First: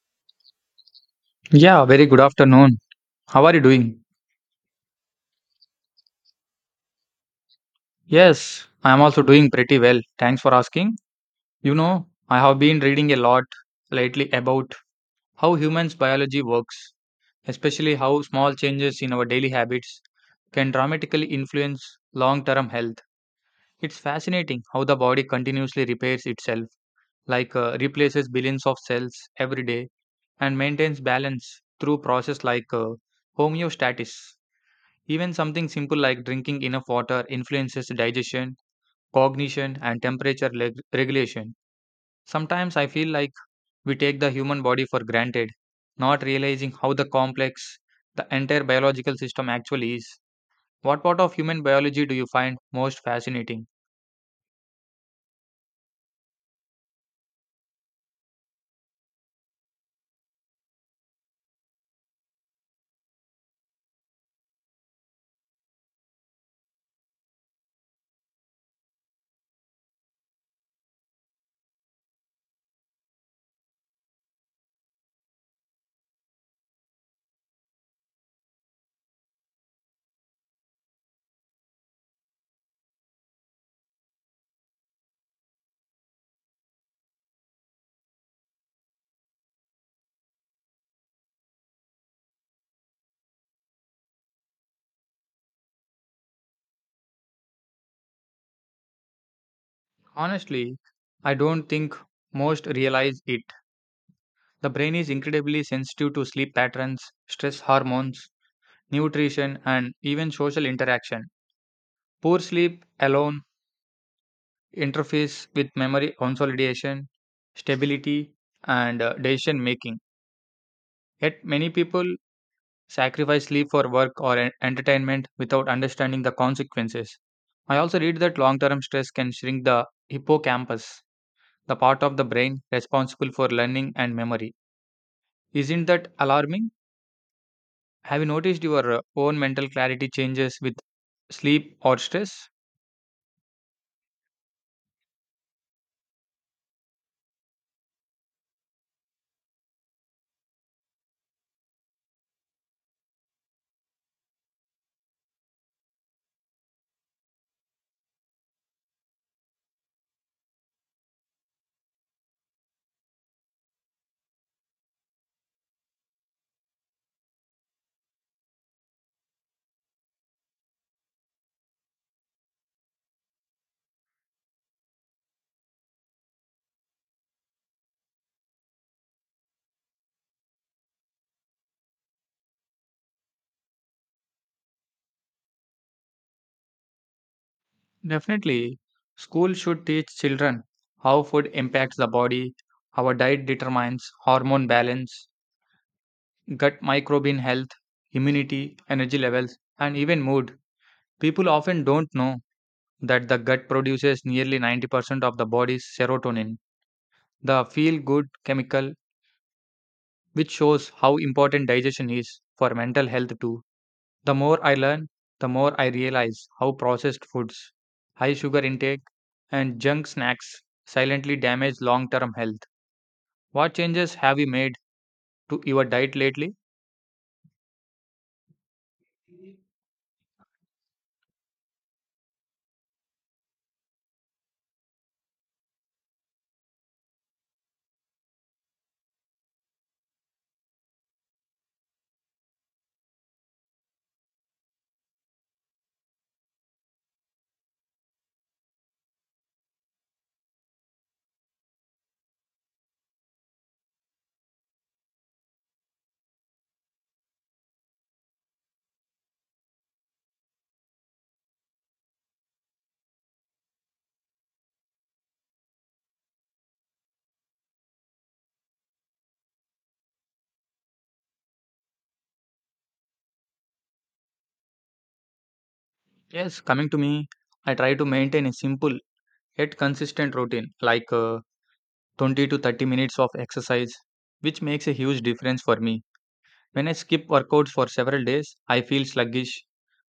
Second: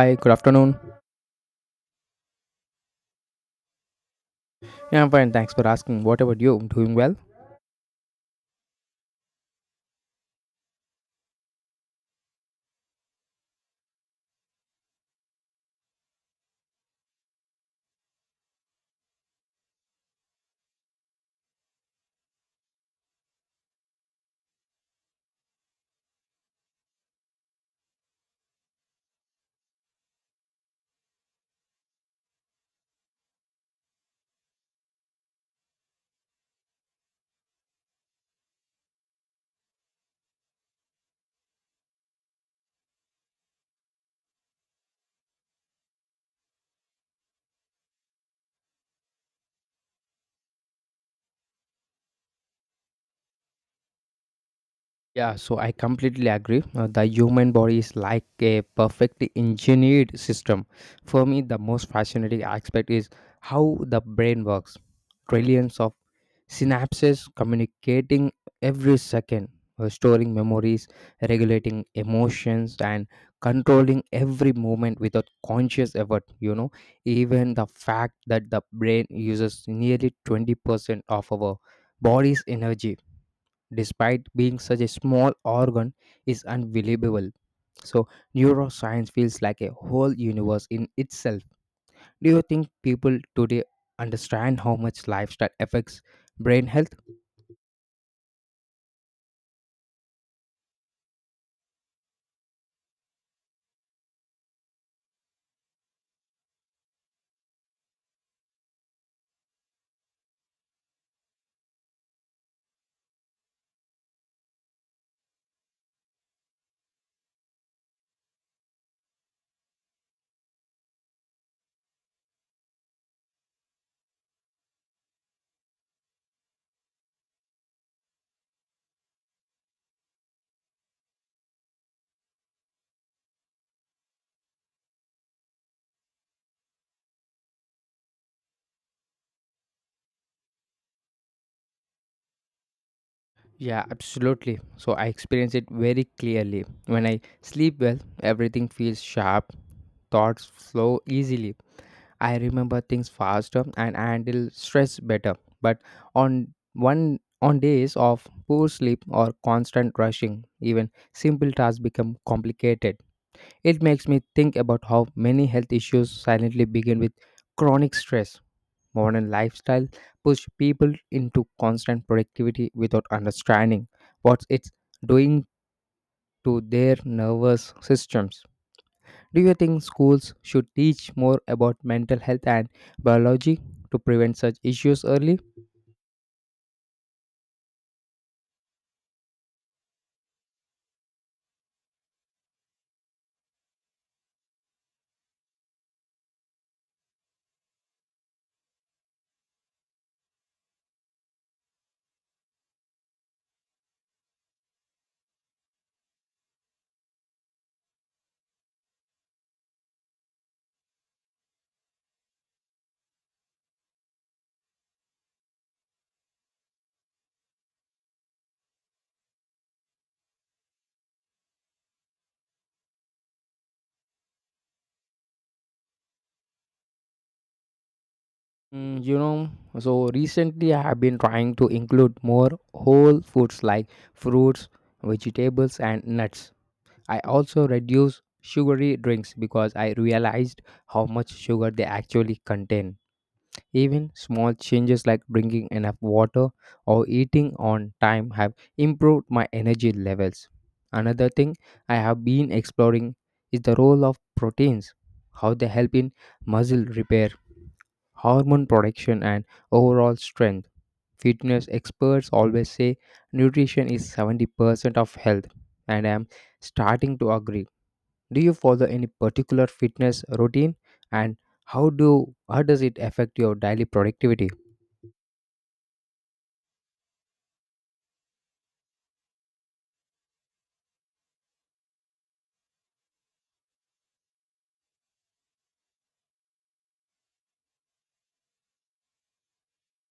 Hi, good afternoon. Yeah, very good afternoon. How are you doing? Yeah, I'm fine. Thanks for asking. What about you? Doing well? Yes, I am also doing pretty well. Thanks for asking. You know, I have been reading a lot lately about how humans' biology works, especially how small changes in our daily habits can dramatically influence long term health. It's fascinating how the body continuously repairs itself, like replaces billions of cells every day and maintains balance through process like homeostasis. Even something simple like drinking enough water influences digestion, cognition, and temperature regulation. Sometimes I feel like we take the human body for granted, not realizing how the complex the entire biological system actually is. What part of human biology do you find most fascinating? Yeah, so I completely agree. The human body is like a perfectly engineered system. For me, the most fascinating aspect is how the brain works. Trillions of synapses communicating every second, storing memories, regulating emotions, and controlling every movement without conscious effort. You know, even the fact that the brain uses nearly 20% of our body's energy, despite being such a small organ, is unbelievable. So, neuroscience feels like a whole universe in itself. Do you think people today understand how much lifestyle affects brain health? Honestly, I don't think most realize it. The brain is incredibly sensitive to sleep patterns, stress hormones, nutrition, and even social interaction. Poor sleep alone interface with memory consolidation, stability, and decision making. Yet, many people sacrifice sleep for work or entertainment without understanding the consequences. I also read that long term stress can shrink the hippocampus, the part of the brain responsible for learning and memory. Isn't that alarming? Have you noticed your own mental clarity changes with sleep or stress? Yeah, absolutely. So I experience it very clearly. When I sleep well, everything feels sharp, thoughts flow easily. I remember things faster and handle stress better. But on days of poor sleep or constant rushing, even simple tasks become complicated. It makes me think about how many health issues silently begin with chronic stress. Modern lifestyle push people into constant productivity without understanding what it's doing to their nervous systems. Do you think schools should teach more about mental health and biology to prevent such issues early? Definitely, school should teach children how food impacts the body, how a diet determines hormone balance, gut microbial health, immunity, energy levels, and even mood. People often don't know that the gut produces nearly 90% of the body's serotonin, the feel good chemical which shows how important digestion is for mental health too. The more I learn, the more I realize how processed foods, high sugar intake, and junk snacks silently damage long term health. What changes have you made to your diet lately? Mm, you know, so recently I have been trying to include more whole foods like fruits, vegetables, and nuts. I also reduce sugary drinks because I realized how much sugar they actually contain. Even small changes like drinking enough water or eating on time have improved my energy levels. Another thing I have been exploring is the role of proteins, how they help in muscle repair, hormone production, and overall strength. Fitness experts always say nutrition is 70% of health, and I am starting to agree. Do you follow any particular fitness routine and how does it affect your daily productivity? Yes, coming to me, I try to maintain a simple yet consistent routine like 20 to 30 minutes of exercise, which makes a huge difference for me. When I skip workouts for several days, I feel sluggish.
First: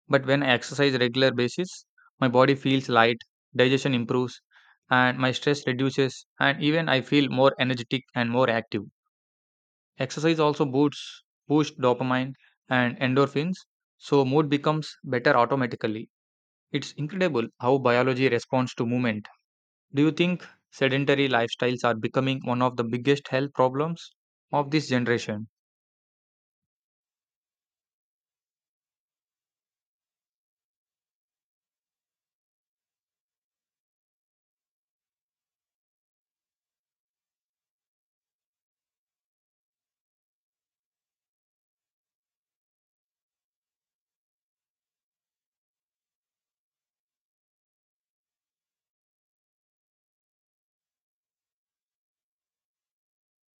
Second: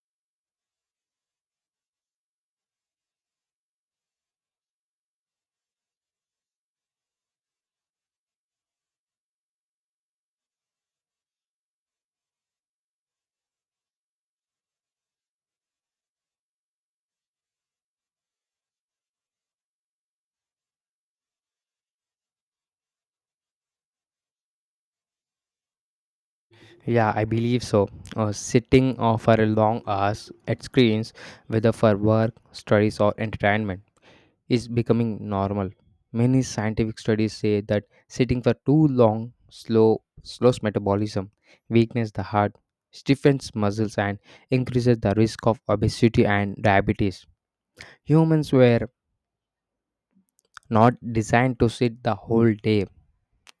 But when I exercise regular basis, my body feels light, digestion improves, and my stress reduces, and even I feel more energetic and more active. Exercise also boosts boost dopamine and endorphins, so mood becomes better automatically. It's incredible how biology responds to movement. Do you think sedentary lifestyles are becoming one of the biggest health problems of this generation? Yeah, I believe so. Sitting for a long hours at screens, whether for work, studies, or entertainment, is becoming normal. Many scientific studies say that sitting for too long slows metabolism, weakens the heart, stiffens muscles, and increases the risk of obesity and diabetes. Humans were not designed to sit the whole day.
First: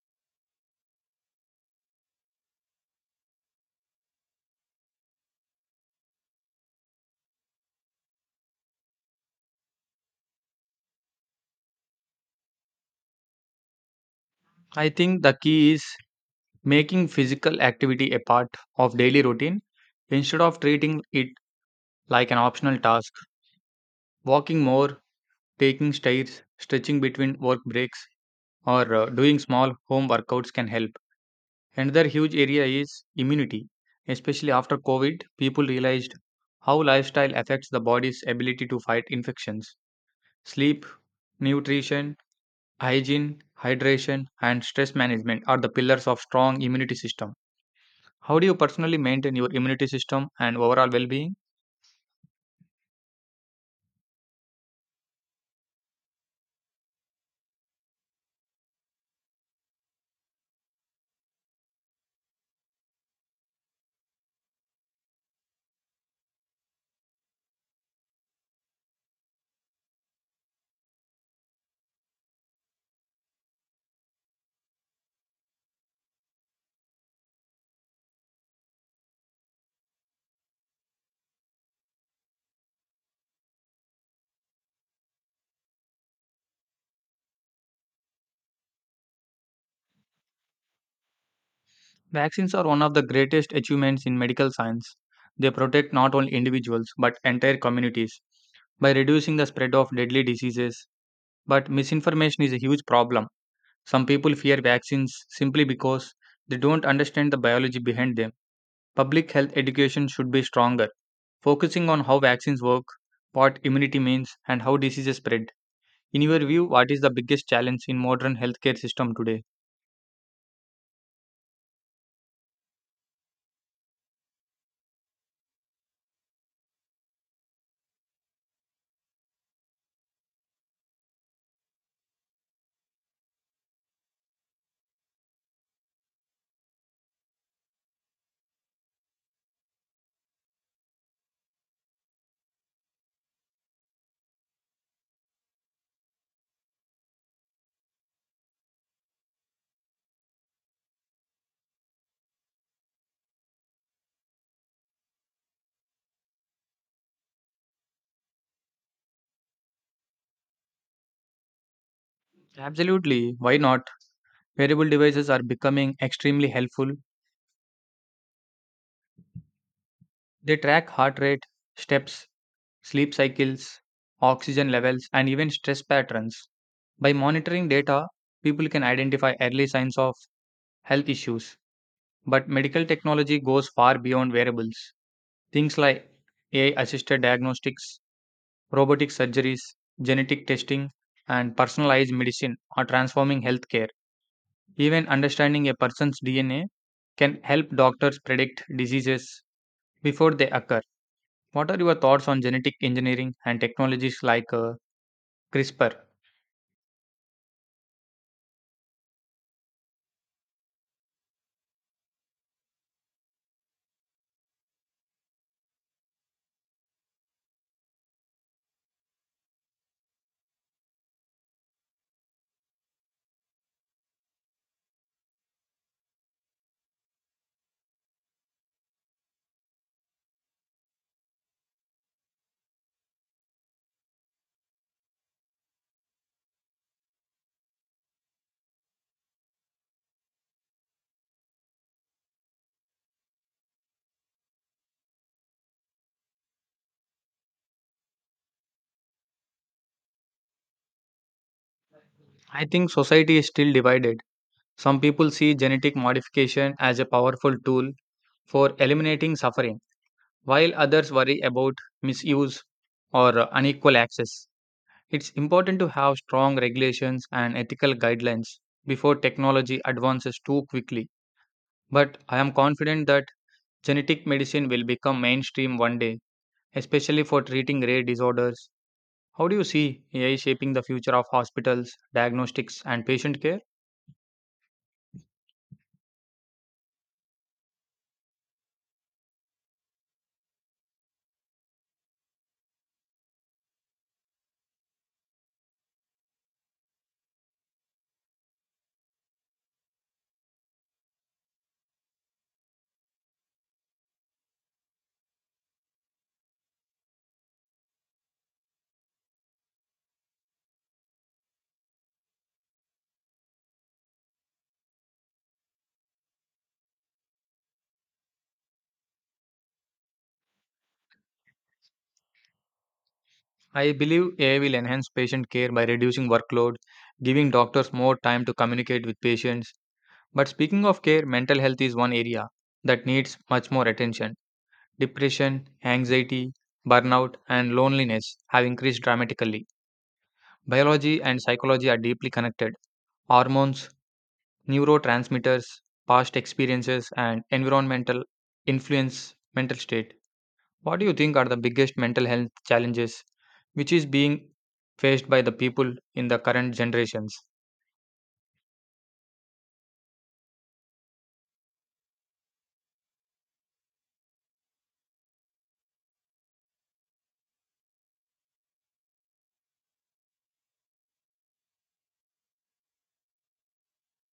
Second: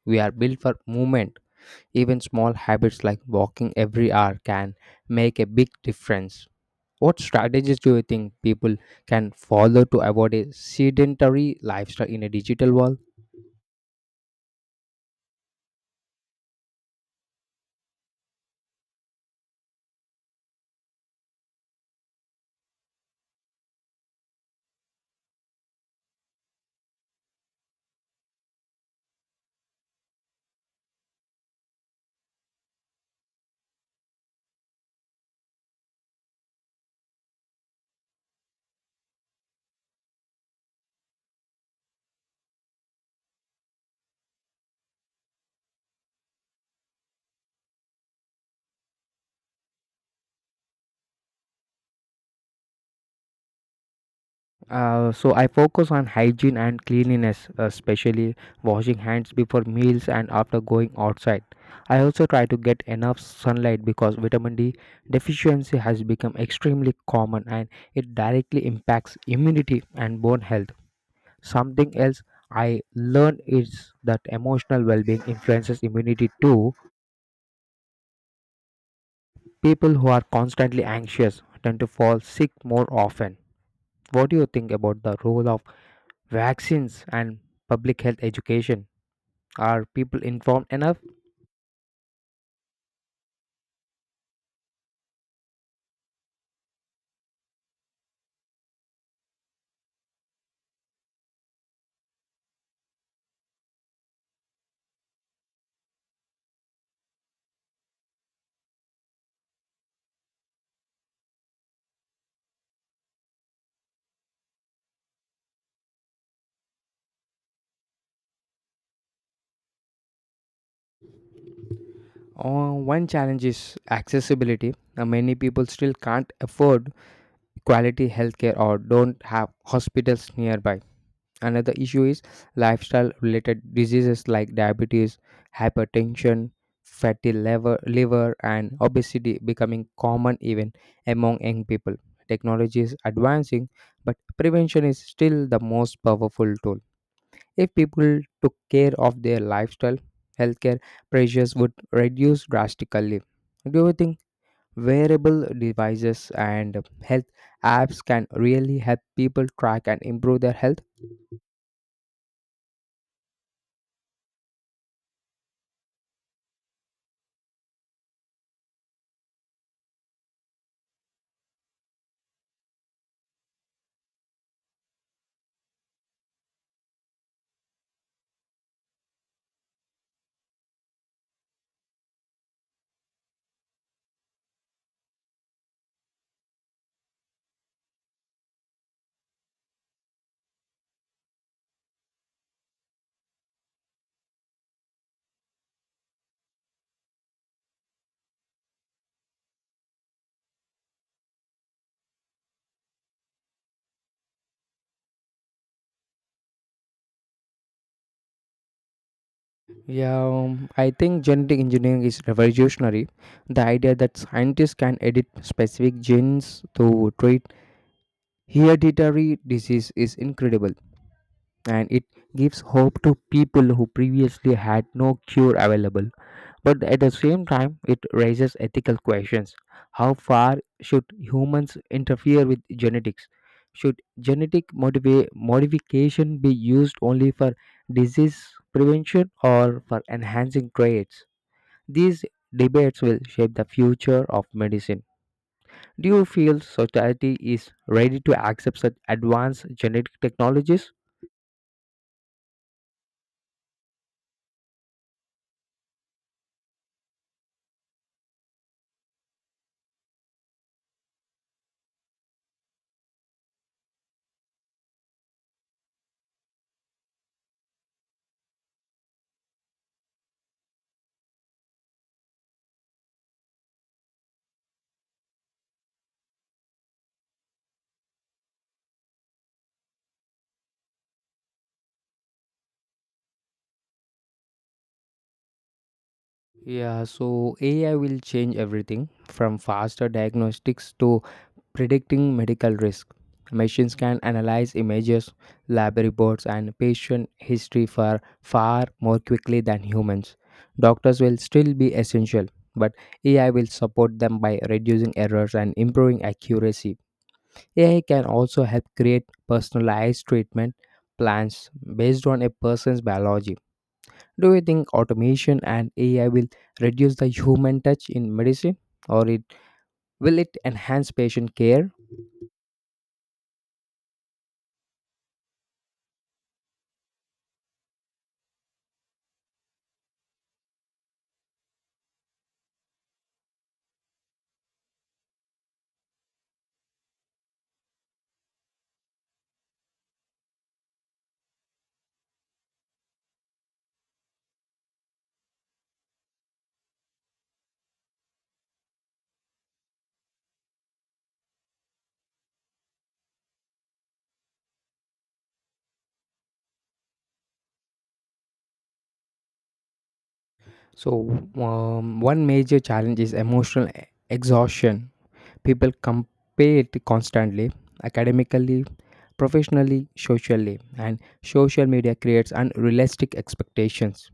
We are built for movement. Even small habits like walking every hour can make a big difference. What strategies do you think people can follow to avoid a sedentary lifestyle in a digital world? I think the key is making physical activity a part of daily routine instead of treating it like an optional task. Walking more, taking stairs, stretching between work breaks, or doing small home workouts can help. Another huge area is immunity. Especially after COVID, people realized how lifestyle affects the body's ability to fight infections. Sleep, nutrition, hygiene, hydration, and stress management are the pillars of strong immunity system. How do you personally maintain your immunity system and overall well being? So I focus on hygiene and cleanliness, especially washing hands before meals and after going outside. I also try to get enough sunlight because vitamin D deficiency has become extremely common and it directly impacts immunity and bone health. Something else I learned is that emotional well being influences immunity too. People who are constantly anxious tend to fall sick more often. What do you think about the role of vaccines and public health education? Are people informed enough? Vaccines are one of the greatest achievements in medical science. They protect not only individuals but entire communities by reducing the spread of deadly diseases. But misinformation is a huge problem. Some people fear vaccines simply because they don't understand the biology behind them. Public health education should be stronger, focusing on how vaccines work, what immunity means, and how diseases spread. In your view, what is the biggest challenge in modern healthcare system today? One challenge is accessibility. Many people still can't afford quality healthcare or don't have hospitals nearby. Another issue is lifestyle related diseases like diabetes, hypertension, fatty liver, liver, and obesity becoming common even among young people. Technology is advancing, but prevention is still the most powerful tool. If people took care of their lifestyle, healthcare pressures would reduce drastically. Do you think wearable devices and health apps can really help people track and improve their health? Absolutely, why not? Wearable devices are becoming extremely helpful. They track heart rate, steps, sleep cycles, oxygen levels, and even stress patterns. By monitoring data, people can identify early signs of health issues. But medical technology goes far beyond wearables. Things like AI assisted diagnostics, robotic surgeries, genetic testing, and personalized medicine are transforming healthcare. Even understanding a person's DNA can help doctors predict diseases before they occur. What are your thoughts on genetic engineering and technologies like CRISPR? Yeah, I think genetic engineering is revolutionary. The idea that scientists can edit specific genes to treat hereditary disease is incredible and it gives hope to people who previously had no cure available. But at the same time, it raises ethical questions. How far should humans interfere with genetics? Should modification be used only for disease prevention or for enhancing traits? These debates will shape the future of medicine. Do you feel society is ready to accept such advanced genetic technologies? I think society is still divided. Some people see genetic modification as a powerful tool for eliminating suffering, while others worry about misuse or unequal access. It's important to have strong regulations and ethical guidelines before technology advances too quickly. But I am confident that genetic medicine will become mainstream one day, especially for treating rare disorders. How do you see AI shaping the future of hospitals, diagnostics, and patient care? Yeah, so AI will change everything from faster diagnostics to predicting medical risk. Machines can analyze images, lab reports, and patient history for far more quickly than humans. Doctors will still be essential, but AI will support them by reducing errors and improving accuracy. AI can also help create personalized treatment plans based on a person's biology. Do you think automation and AI will reduce the human touch in medicine, or it enhance patient care? I believe AI will enhance patient care by reducing workload, giving doctors more time to communicate with patients. But speaking of care, mental health is one area that needs much more attention. Depression, anxiety, burnout, and loneliness have increased dramatically. Biology and psychology are deeply connected, hormones, neurotransmitters, past experiences, and environmental influence mental state. What do you think are the biggest mental health challenges which is being faced by the people in the current generations? So, one major challenge is emotional exhaustion. People compare it constantly, academically, professionally, socially, and social media creates unrealistic expectations.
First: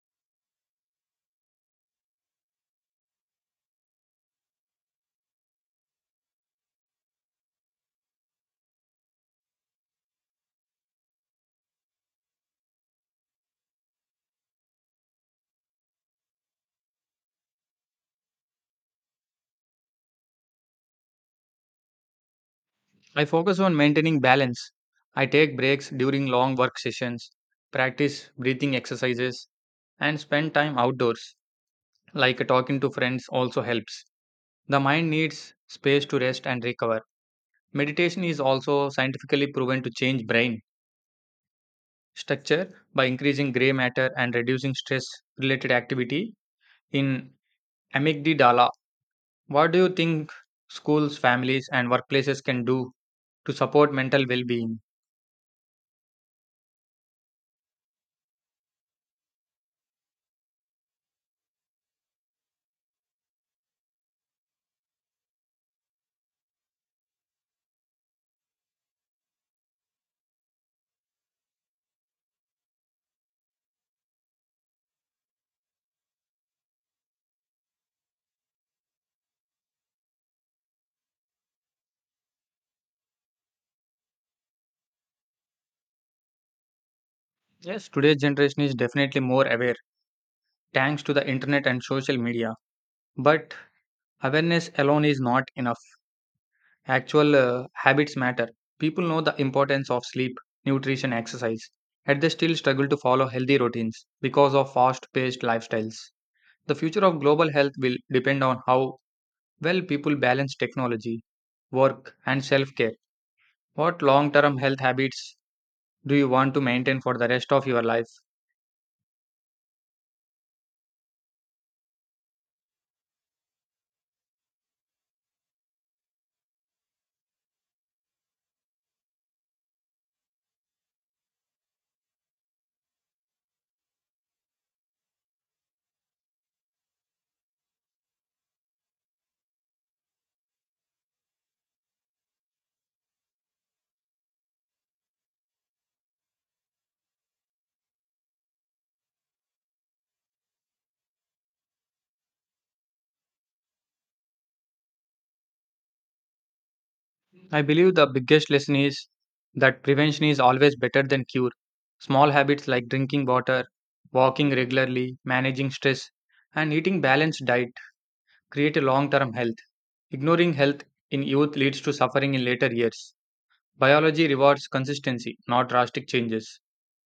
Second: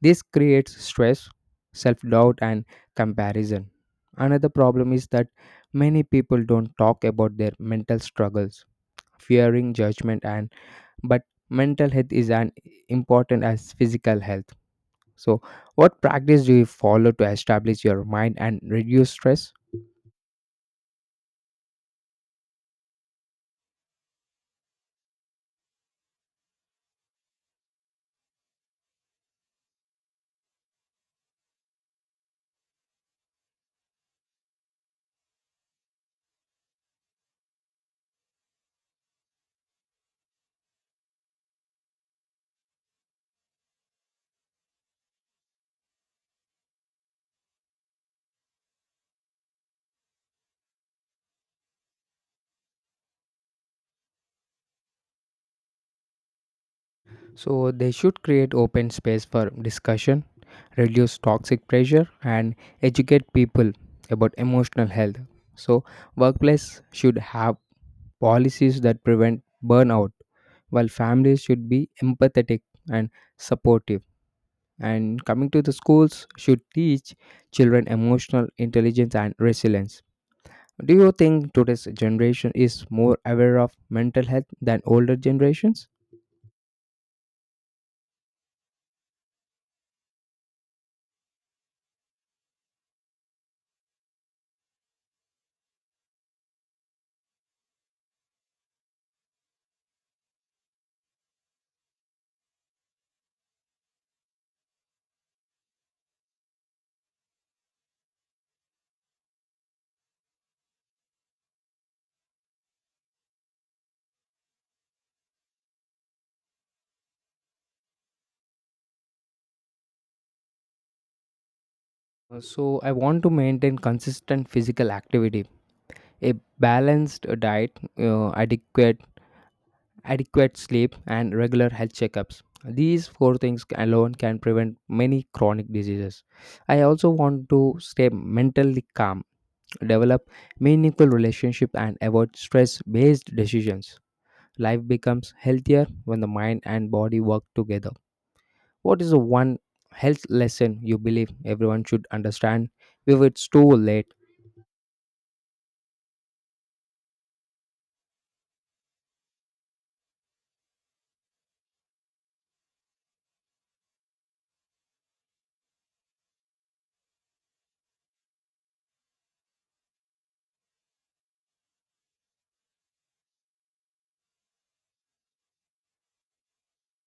This creates stress, self doubt, and comparison. Another problem is that many people don't talk about their mental struggles fearing judgment, and but mental health is as important as physical health. So what practice do you follow to establish your mind and reduce stress? I focus on maintaining balance. I take breaks during long work sessions, practice breathing exercises, and spend time outdoors. Like talking to friends also helps. The mind needs space to rest and recover. Meditation is also scientifically proven to change brain structure by increasing gray matter and reducing stress related activity in amygdala. What do you think schools, families, and workplaces can do to support mental well being? So they should create open space for discussion, reduce toxic pressure, and educate people about emotional health. So workplace should have policies that prevent burnout, while families should be empathetic and supportive. And coming to the schools should teach children emotional intelligence and resilience. Do you think today's generation is more aware of mental health than older generations? Yes, today's generation is definitely more aware thanks to the internet and social media. But awareness alone is not enough. Actual habits matter. People know the importance of sleep, nutrition, exercise, yet they still struggle to follow healthy routines because of fast paced lifestyles. The future of global health will depend on how well people balance technology, work, and self care. What long term health habits do you want to maintain for the rest of your life? So, I want to maintain consistent physical activity, a balanced diet, adequate sleep, and regular health checkups. These four things alone can prevent many chronic diseases. I also want to stay mentally calm, develop meaningful relationship and avoid stress-based decisions. Life becomes healthier when the mind and body work together. What is the one health lesson you believe everyone should understand before it's too late? I believe the biggest lesson is that prevention is always better than cure. Small habits like drinking water, walking regularly, managing stress, and eating balanced diet create a long term health. Ignoring health in youth leads to suffering in later years. Biology rewards consistency, not drastic changes.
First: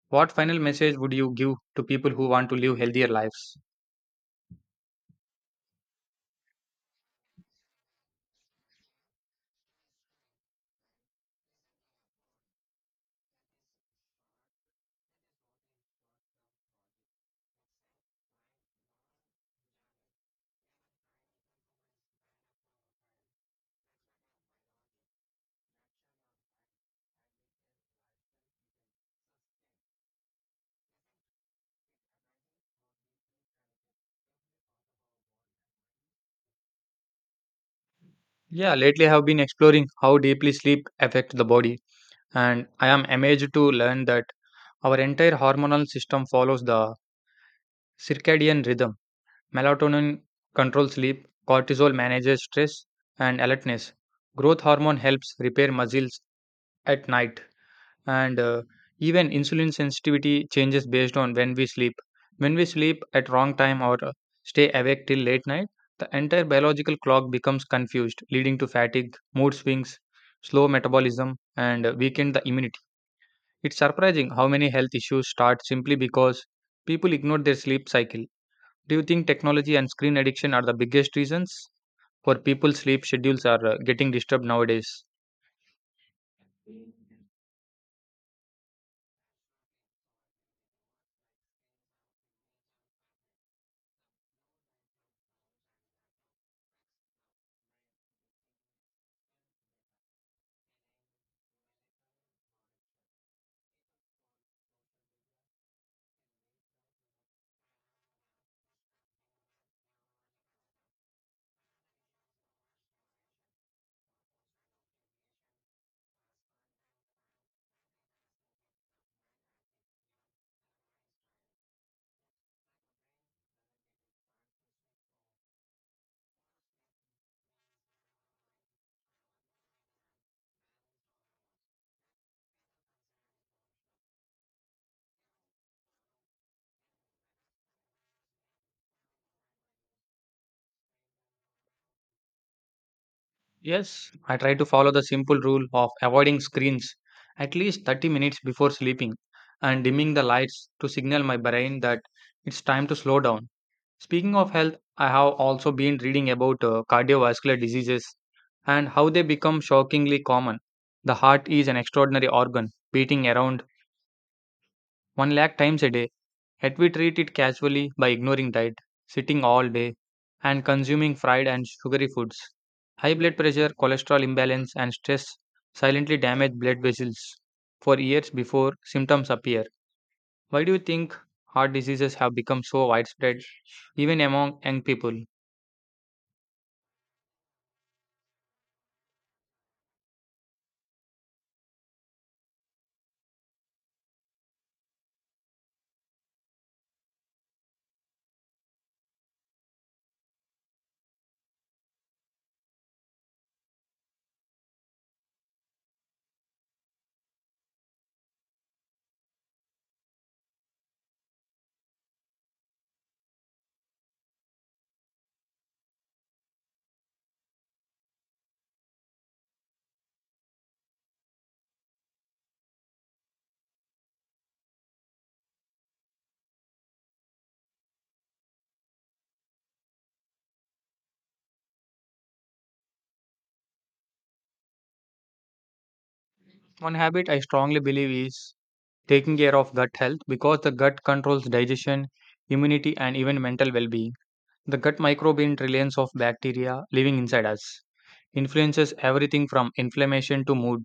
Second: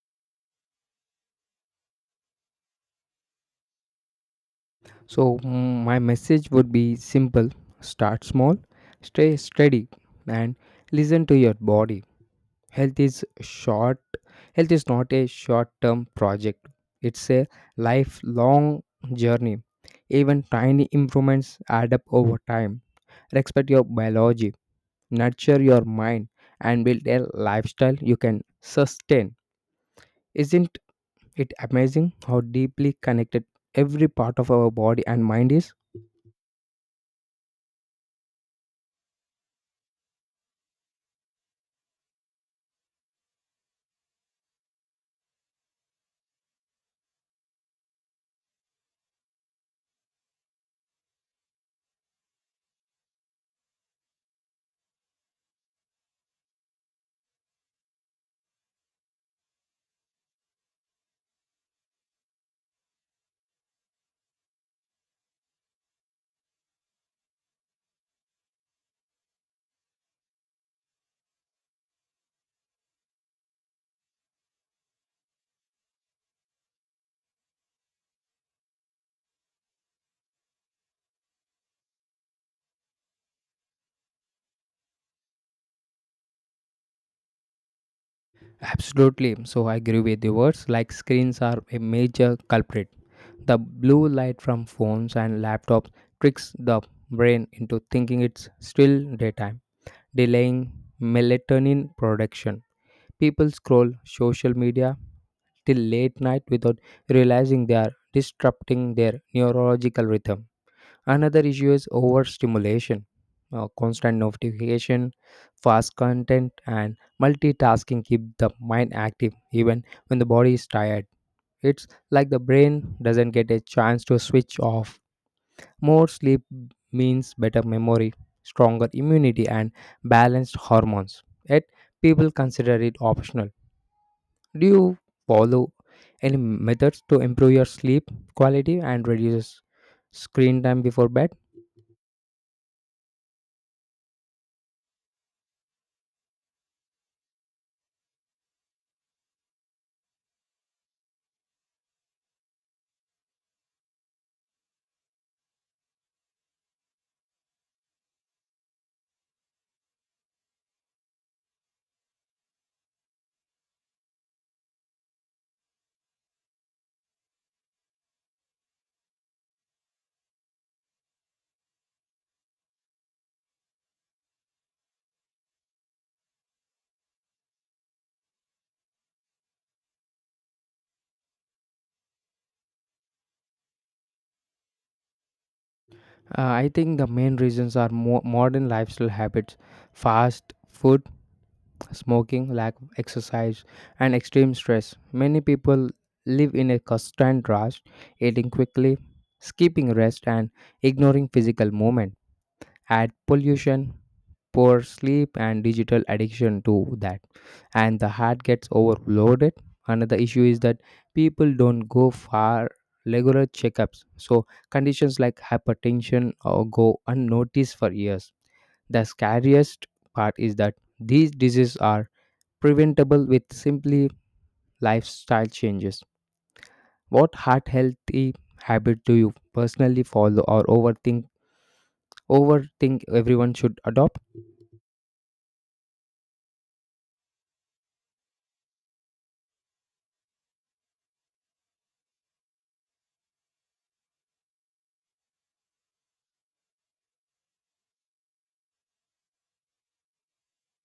What final message would you give to people who want to live healthier lives? My message would be simple. Start small, stay steady, and listen to your body. Health is short, Health is not a short term project, it's a lifelong journey. Even tiny improvements add up over time. Respect your biology, nurture your mind, and build a lifestyle you can sustain. Isn't it' amazing how deeply connected every part of our body and mind is? Yeah, lately I have been exploring how deeply sleep affects the body, and I am amazed to learn that our entire hormonal system follows the circadian rhythm. Melatonin controls sleep, cortisol manages stress and alertness, growth hormone helps repair muscles at night, and even insulin sensitivity changes based on when we sleep, at wrong time or stay awake till late night. The entire biological clock becomes confused, leading to fatigue, mood swings, slow metabolism, and weakened the immunity. It's surprising how many health issues start simply because people ignore their sleep cycle. Do you think technology and screen addiction are the biggest reasons for people's sleep schedules are getting disturbed nowadays? Absolutely. So I agree with the words like screens are a major culprit. The blue light from phones and laptops tricks the brain into thinking it's still daytime, delaying melatonin production. People scroll social media till late night without realizing they are disrupting their neurological rhythm. Another issue is overstimulation, constant notification, fast content, and multitasking keep the mind active even when the body is tired. It's like the brain doesn't get a chance to switch off. More sleep means better memory, stronger immunity, and balanced hormones. Yet, people consider it optional. Do you follow any methods to improve your sleep quality and reduce screen time before bed? Yes, I try to follow the simple rule of avoiding screens at least 30 minutes before sleeping and dimming the lights to signal my brain that it's time to slow down. Speaking of health, I have also been reading about cardiovascular diseases and how they become shockingly common. The heart is an extraordinary organ, beating around 1 lakh times a day. Yet we treat it casually by ignoring diet, sitting all day, and consuming fried and sugary foods. High blood pressure, cholesterol imbalance, and stress silently damage blood vessels for years before symptoms appear. Why do you think heart diseases have become so widespread, even among young people? I think the main reasons are modern lifestyle habits, fast food, smoking, lack of exercise, and extreme stress. Many people live in a constant rush, eating quickly, skipping rest, and ignoring physical movement. Add pollution, poor sleep, and digital addiction to that, and the heart gets overloaded. Another issue is that people don't go for regular checkups, so conditions like hypertension or go unnoticed for years. The scariest part is that these diseases are preventable with simply lifestyle changes. What heart healthy habit do you personally follow or overthink everyone should adopt? One habit I strongly believe is taking care of gut health because the gut controls digestion, immunity, and even mental well being. The gut microbial trillions of bacteria living inside us influences everything from inflammation to mood.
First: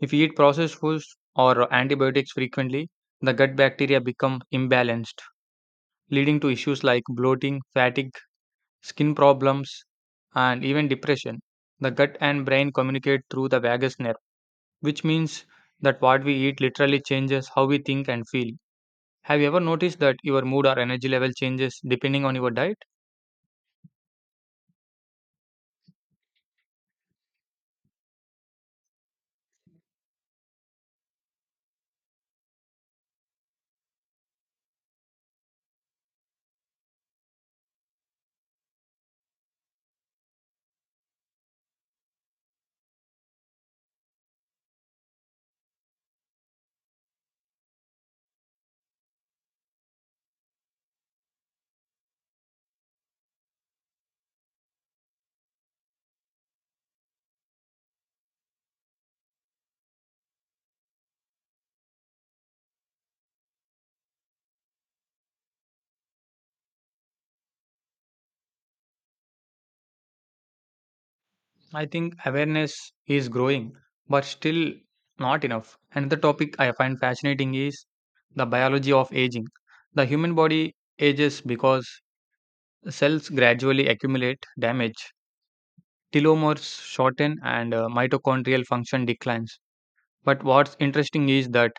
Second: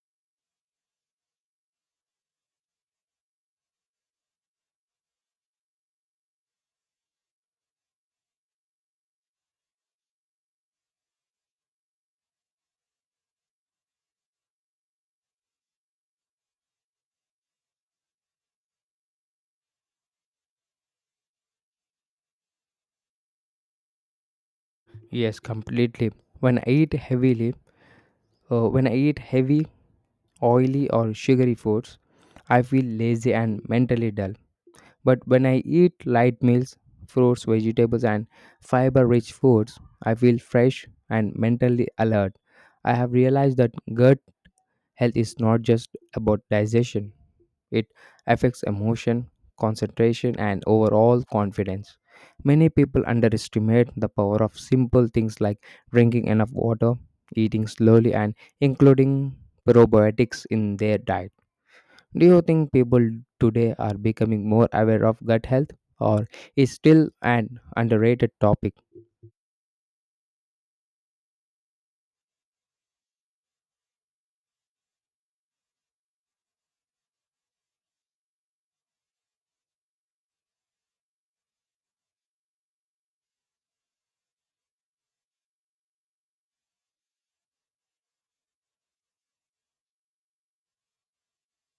If we eat processed foods or antibiotics frequently, the gut bacteria become imbalanced, leading to issues like bloating, fatigue, skin problems, and even depression. The gut and brain communicate through the vagus nerve, which means that what we eat literally changes how we think and feel. Have you ever noticed that your mood or energy level changes depending on your diet? Yes, completely. When I eat heavily, when I eat heavy, oily or sugary foods, I feel lazy and mentally dull. But when I eat light meals, fruits, vegetables and fiber-rich foods, I feel fresh and mentally alert. I have realized that gut health is not just about digestion. It affects emotion, concentration, and overall confidence. Many people underestimate the power of simple things like drinking enough water, eating slowly, and including probiotics in their diet. Do you think people today are becoming more aware of gut health, or is still an underrated topic? I think awareness is growing, but still not enough. Another topic I find fascinating is the biology of aging. The human body ages because cells gradually accumulate damage, telomeres shorten, and mitochondrial function declines. But what's interesting is that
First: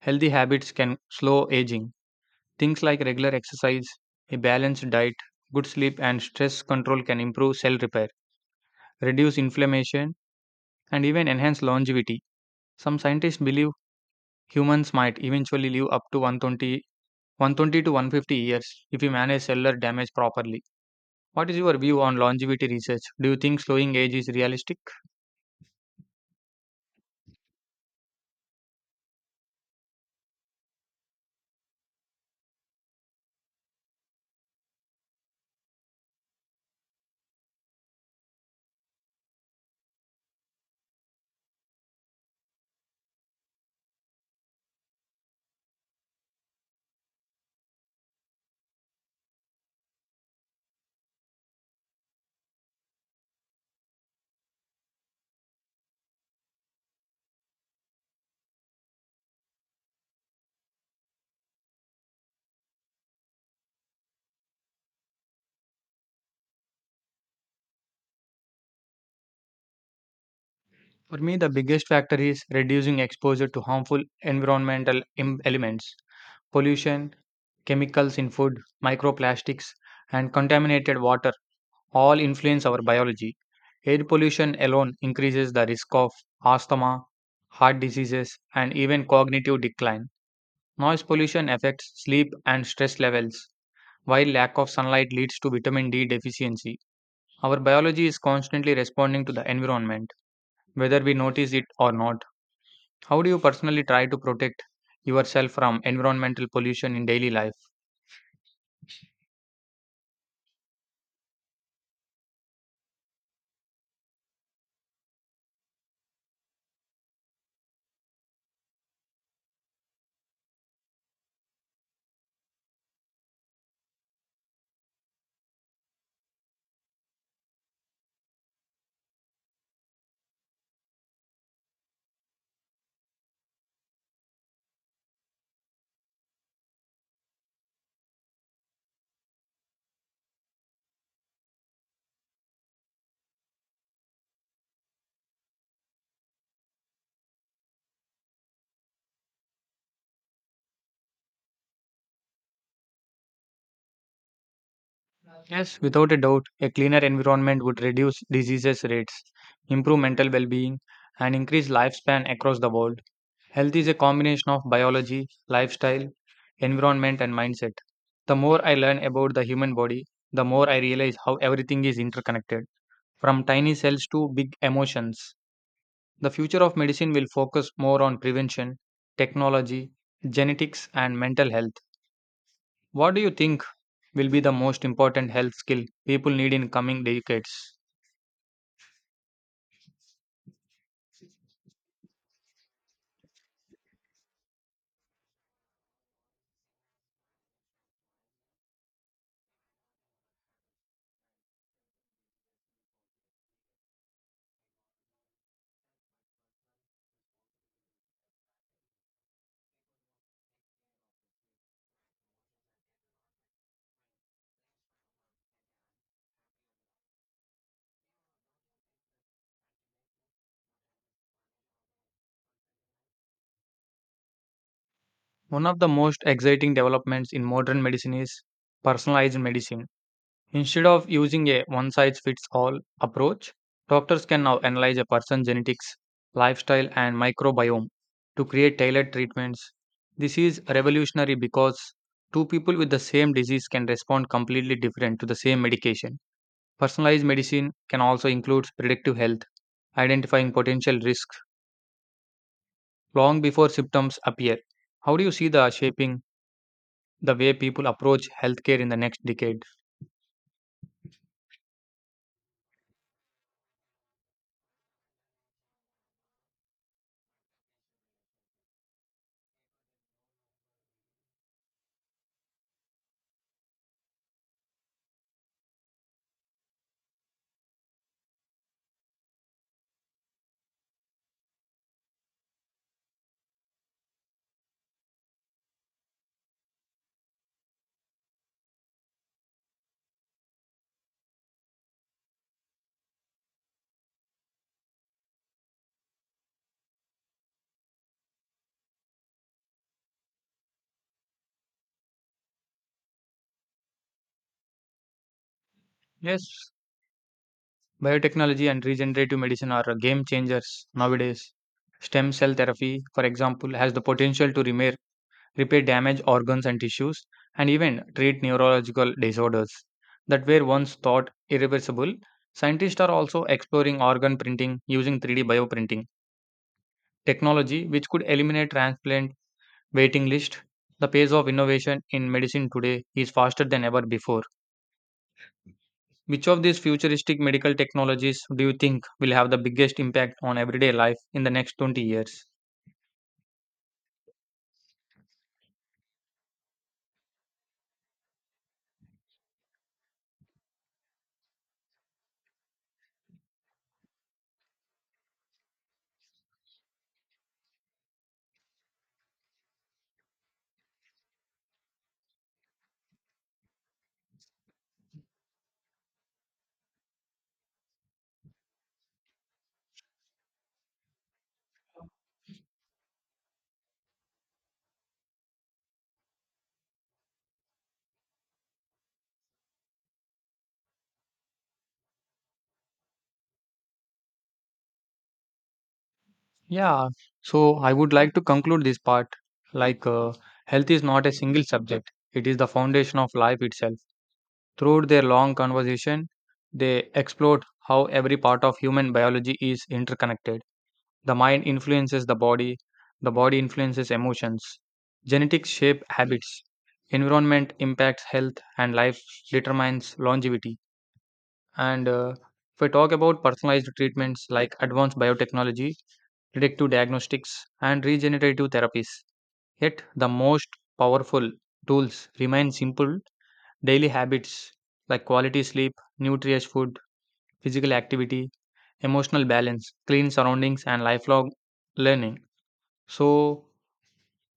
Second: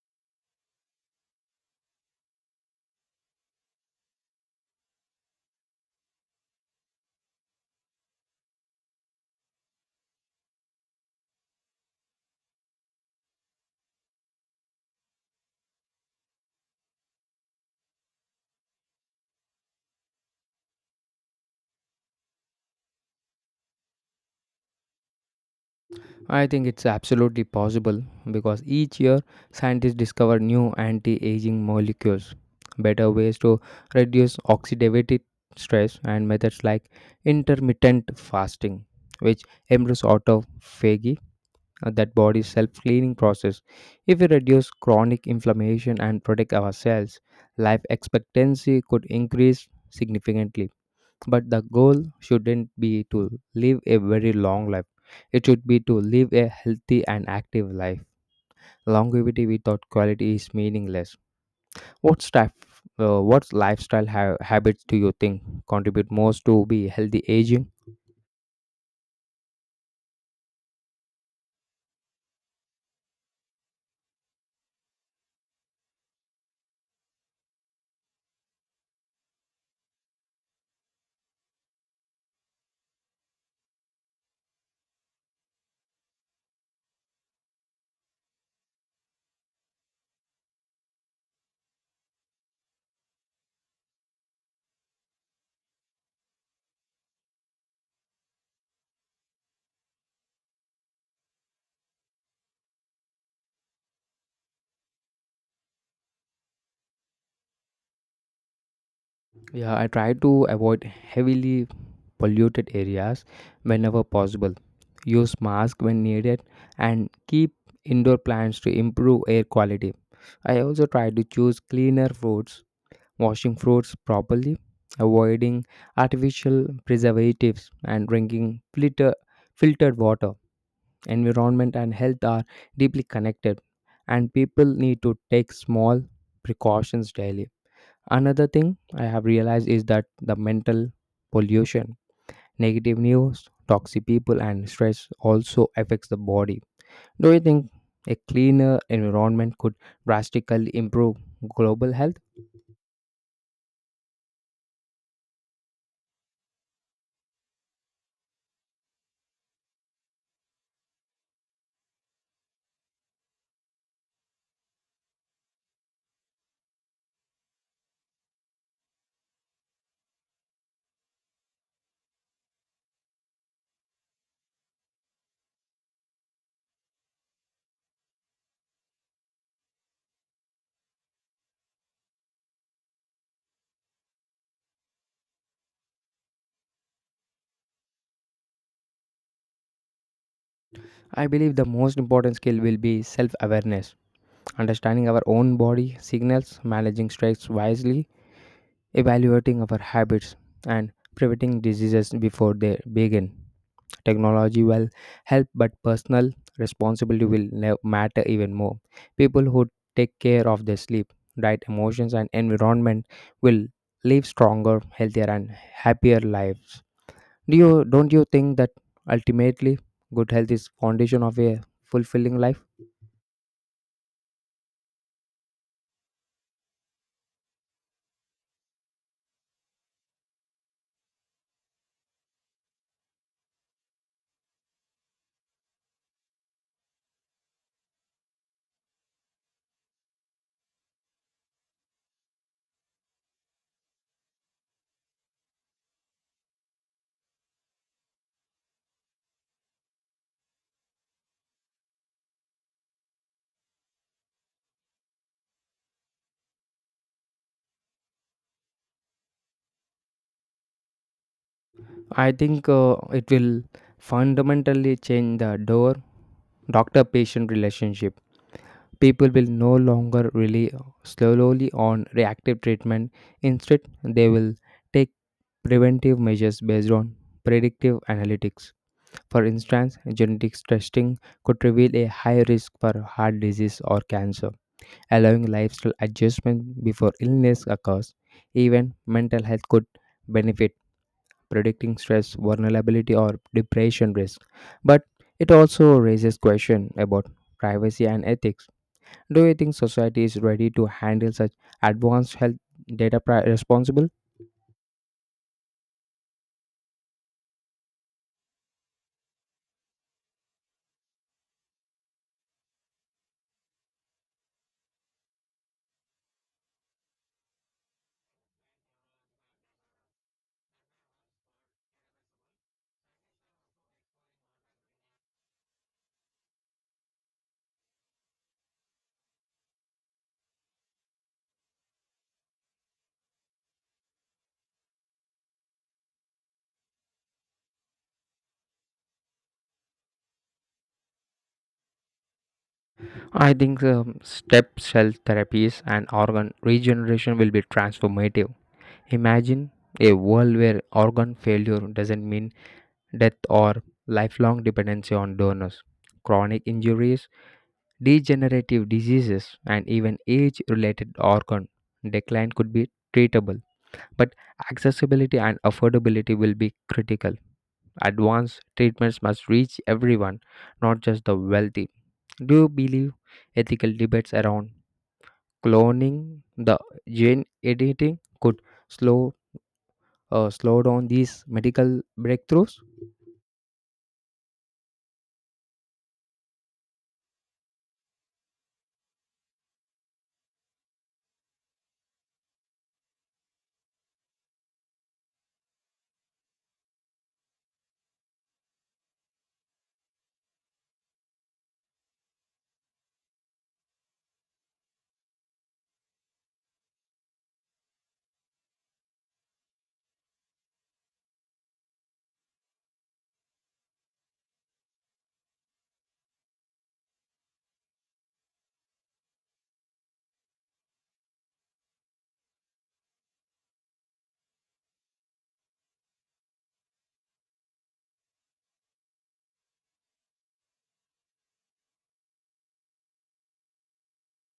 healthy habits can slow aging. Things like regular exercise, a balanced diet, good sleep, and stress control can improve cell repair, reduce inflammation, and even enhance longevity. Some scientists believe humans might eventually live up to 120 to 150 years if we manage cellular damage properly. What is your view on longevity research? Do you think slowing age is realistic? I think it's absolutely possible because each year scientists discover new anti aging molecules, better ways to reduce oxidative stress, and methods like intermittent fasting, which improves autophagy, that body's self cleaning process. If we reduce chronic inflammation and protect our cells, life expectancy could increase significantly. But the goal shouldn't be to live a very long life. It should be to live a healthy and active life. Longevity without quality is meaningless. What staff, what lifestyle habits do you think contribute most to be healthy aging? For me, the biggest factor is reducing exposure to harmful environmental elements, pollution, chemicals in food, microplastics, and contaminated water all influence our biology. Air pollution alone increases the risk of asthma, heart diseases, and even cognitive decline. Noise pollution affects sleep and stress levels, while lack of sunlight leads to vitamin D deficiency. Our biology is constantly responding to the environment, whether we notice it or not. How do you personally try to protect yourself from environmental pollution in daily life? Yeah, I try to avoid heavily polluted areas whenever possible. Use mask when needed and keep indoor plants to improve air quality. I also try to choose cleaner foods washing fruits properly, avoiding artificial preservatives, and drinking filtered water. Environment and health are deeply connected, and people need to take small precautions daily. Another thing I have realized is that the mental pollution, negative news, toxic people, and stress also affects the body. Do you think a cleaner environment could drastically improve global health? Yes, without a doubt, a cleaner environment would reduce diseases rates, improve mental well being, and increase lifespan across the world. Health is a combination of biology, lifestyle, environment, and mindset. The more I learn about the human body, the more I realize how everything is interconnected, from tiny cells to big emotions. The future of medicine will focus more on prevention, technology, genetics, and mental health. What do you think will be the most important health skill people need in coming decades? I believe the most important skill will be self awareness, understanding our own body signals, managing stress wisely, evaluating our habits, and preventing diseases before they begin. Technology will help, but personal responsibility will matter even more. People who take care of their sleep, diet, emotions, and environment will live stronger, healthier, and happier lives. Do you don't you think that ultimately good health is foundation of a fulfilling life? One of the most exciting developments in modern medicine is personalized medicine. Instead of using a one size fits all approach, doctors can now analyze a person's genetics, lifestyle, and microbiome to create tailored treatments. This is revolutionary because two people with the same disease can respond completely different to the same medication. Personalized medicine can also include predictive health, identifying potential risks long before symptoms appear. How do you see the shaping the way people approach healthcare in the next decade? I think it will fundamentally change the door doctor patient relationship. People will no longer rely slowly on reactive treatment. Instead, they will take preventive measures based on predictive analytics. For instance, genetics testing could reveal a high risk for heart disease or cancer, allowing lifestyle adjustment before illness occurs. Even mental health could benefit predicting stress, vulnerability, or depression risk. But it also raises questions about privacy and ethics. Do you think society is ready to handle such advanced health data responsible? Yes, biotechnology and regenerative medicine are game changers nowadays. Stem cell therapy, for example, has the potential to repair damaged organs and tissues and even treat neurological disorders that were once thought irreversible. Scientists are also exploring organ printing using 3D bioprinting technology, which could eliminate transplant waiting list. The pace of innovation in medicine today is faster than ever before. Which of these futuristic medical technologies do you think will have the biggest impact on everyday life in the next 20 years? I think step cell therapies and organ regeneration will be transformative. Imagine a world where organ failure doesn't mean death or lifelong dependency on donors. Chronic injuries, degenerative diseases and even age related organ decline could be treatable, but accessibility and affordability will be critical. Advanced treatments must reach everyone, not just the wealthy. Do you believe ethical debates around cloning, the gene editing, could slow slow down these medical breakthroughs? Yeah, so I would like to conclude this part like health is not a single subject, it is the foundation of life itself. Throughout their long conversation, they explored how every part of human biology is interconnected. The mind influences the body influences emotions, genetics shape habits, environment impacts health, and life determines longevity. And if we talk about personalized treatments like advanced biotechnology, predictive diagnostics, and regenerative therapies, yet the most powerful tools remain simple daily habits like quality sleep, nutritious food, physical activity, emotional balance, clean surroundings, and lifelong learning. So,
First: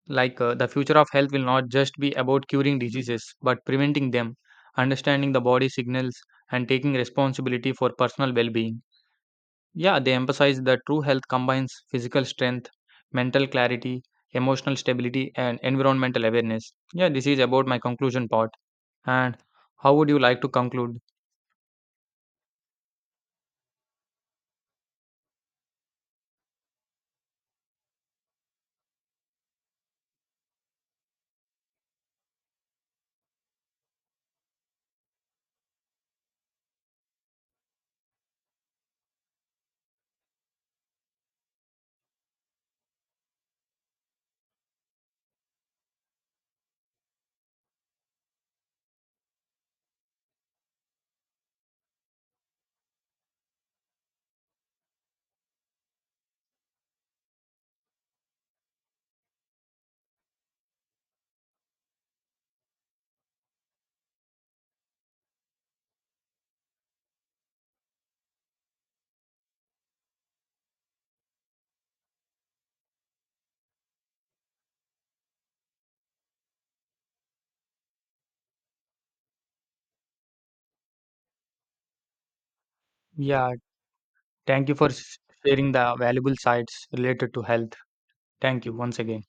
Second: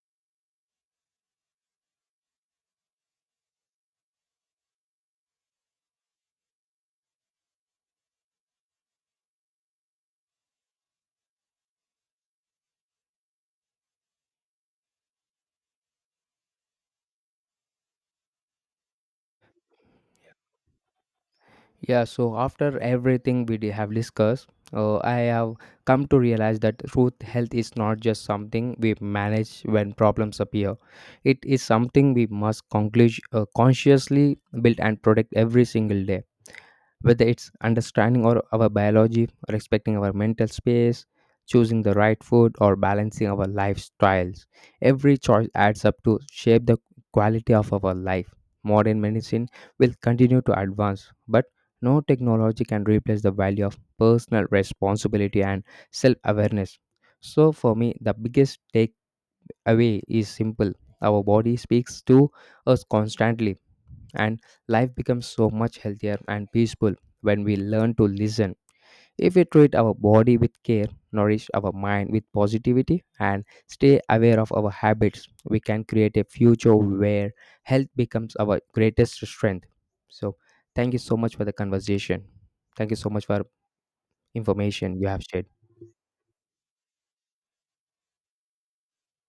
like the future of health will not just be about curing diseases but preventing them, understanding the body signals, and taking responsibility for personal well being. Yeah, they emphasize that true health combines physical strength, mental clarity, emotional stability, and environmental awareness. Yeah, this is about my conclusion part. And how would you like to conclude? Yeah, so after everything we have discussed, I have come to realize that truth health is not just something we manage when problems appear. It is something we must consciously build and protect every single day. Whether it's understanding our biology, respecting our mental space, choosing the right food, or balancing our lifestyles, every choice adds up to shape the quality of our life. Modern medicine will continue to advance, but no technology can replace the value of personal responsibility and self awareness. So, for me, the biggest takeaway is simple. Our body speaks to us constantly, and life becomes so much healthier and peaceful when we learn to listen. If we treat our body with care, nourish our mind with positivity, and stay aware of our habits, we can create a future where health becomes our greatest strength. So, thank you so much for the conversation. Thank you so much for Yeah, thank you for information you have shared. sharing the valuable sites related to health. Thank you once again.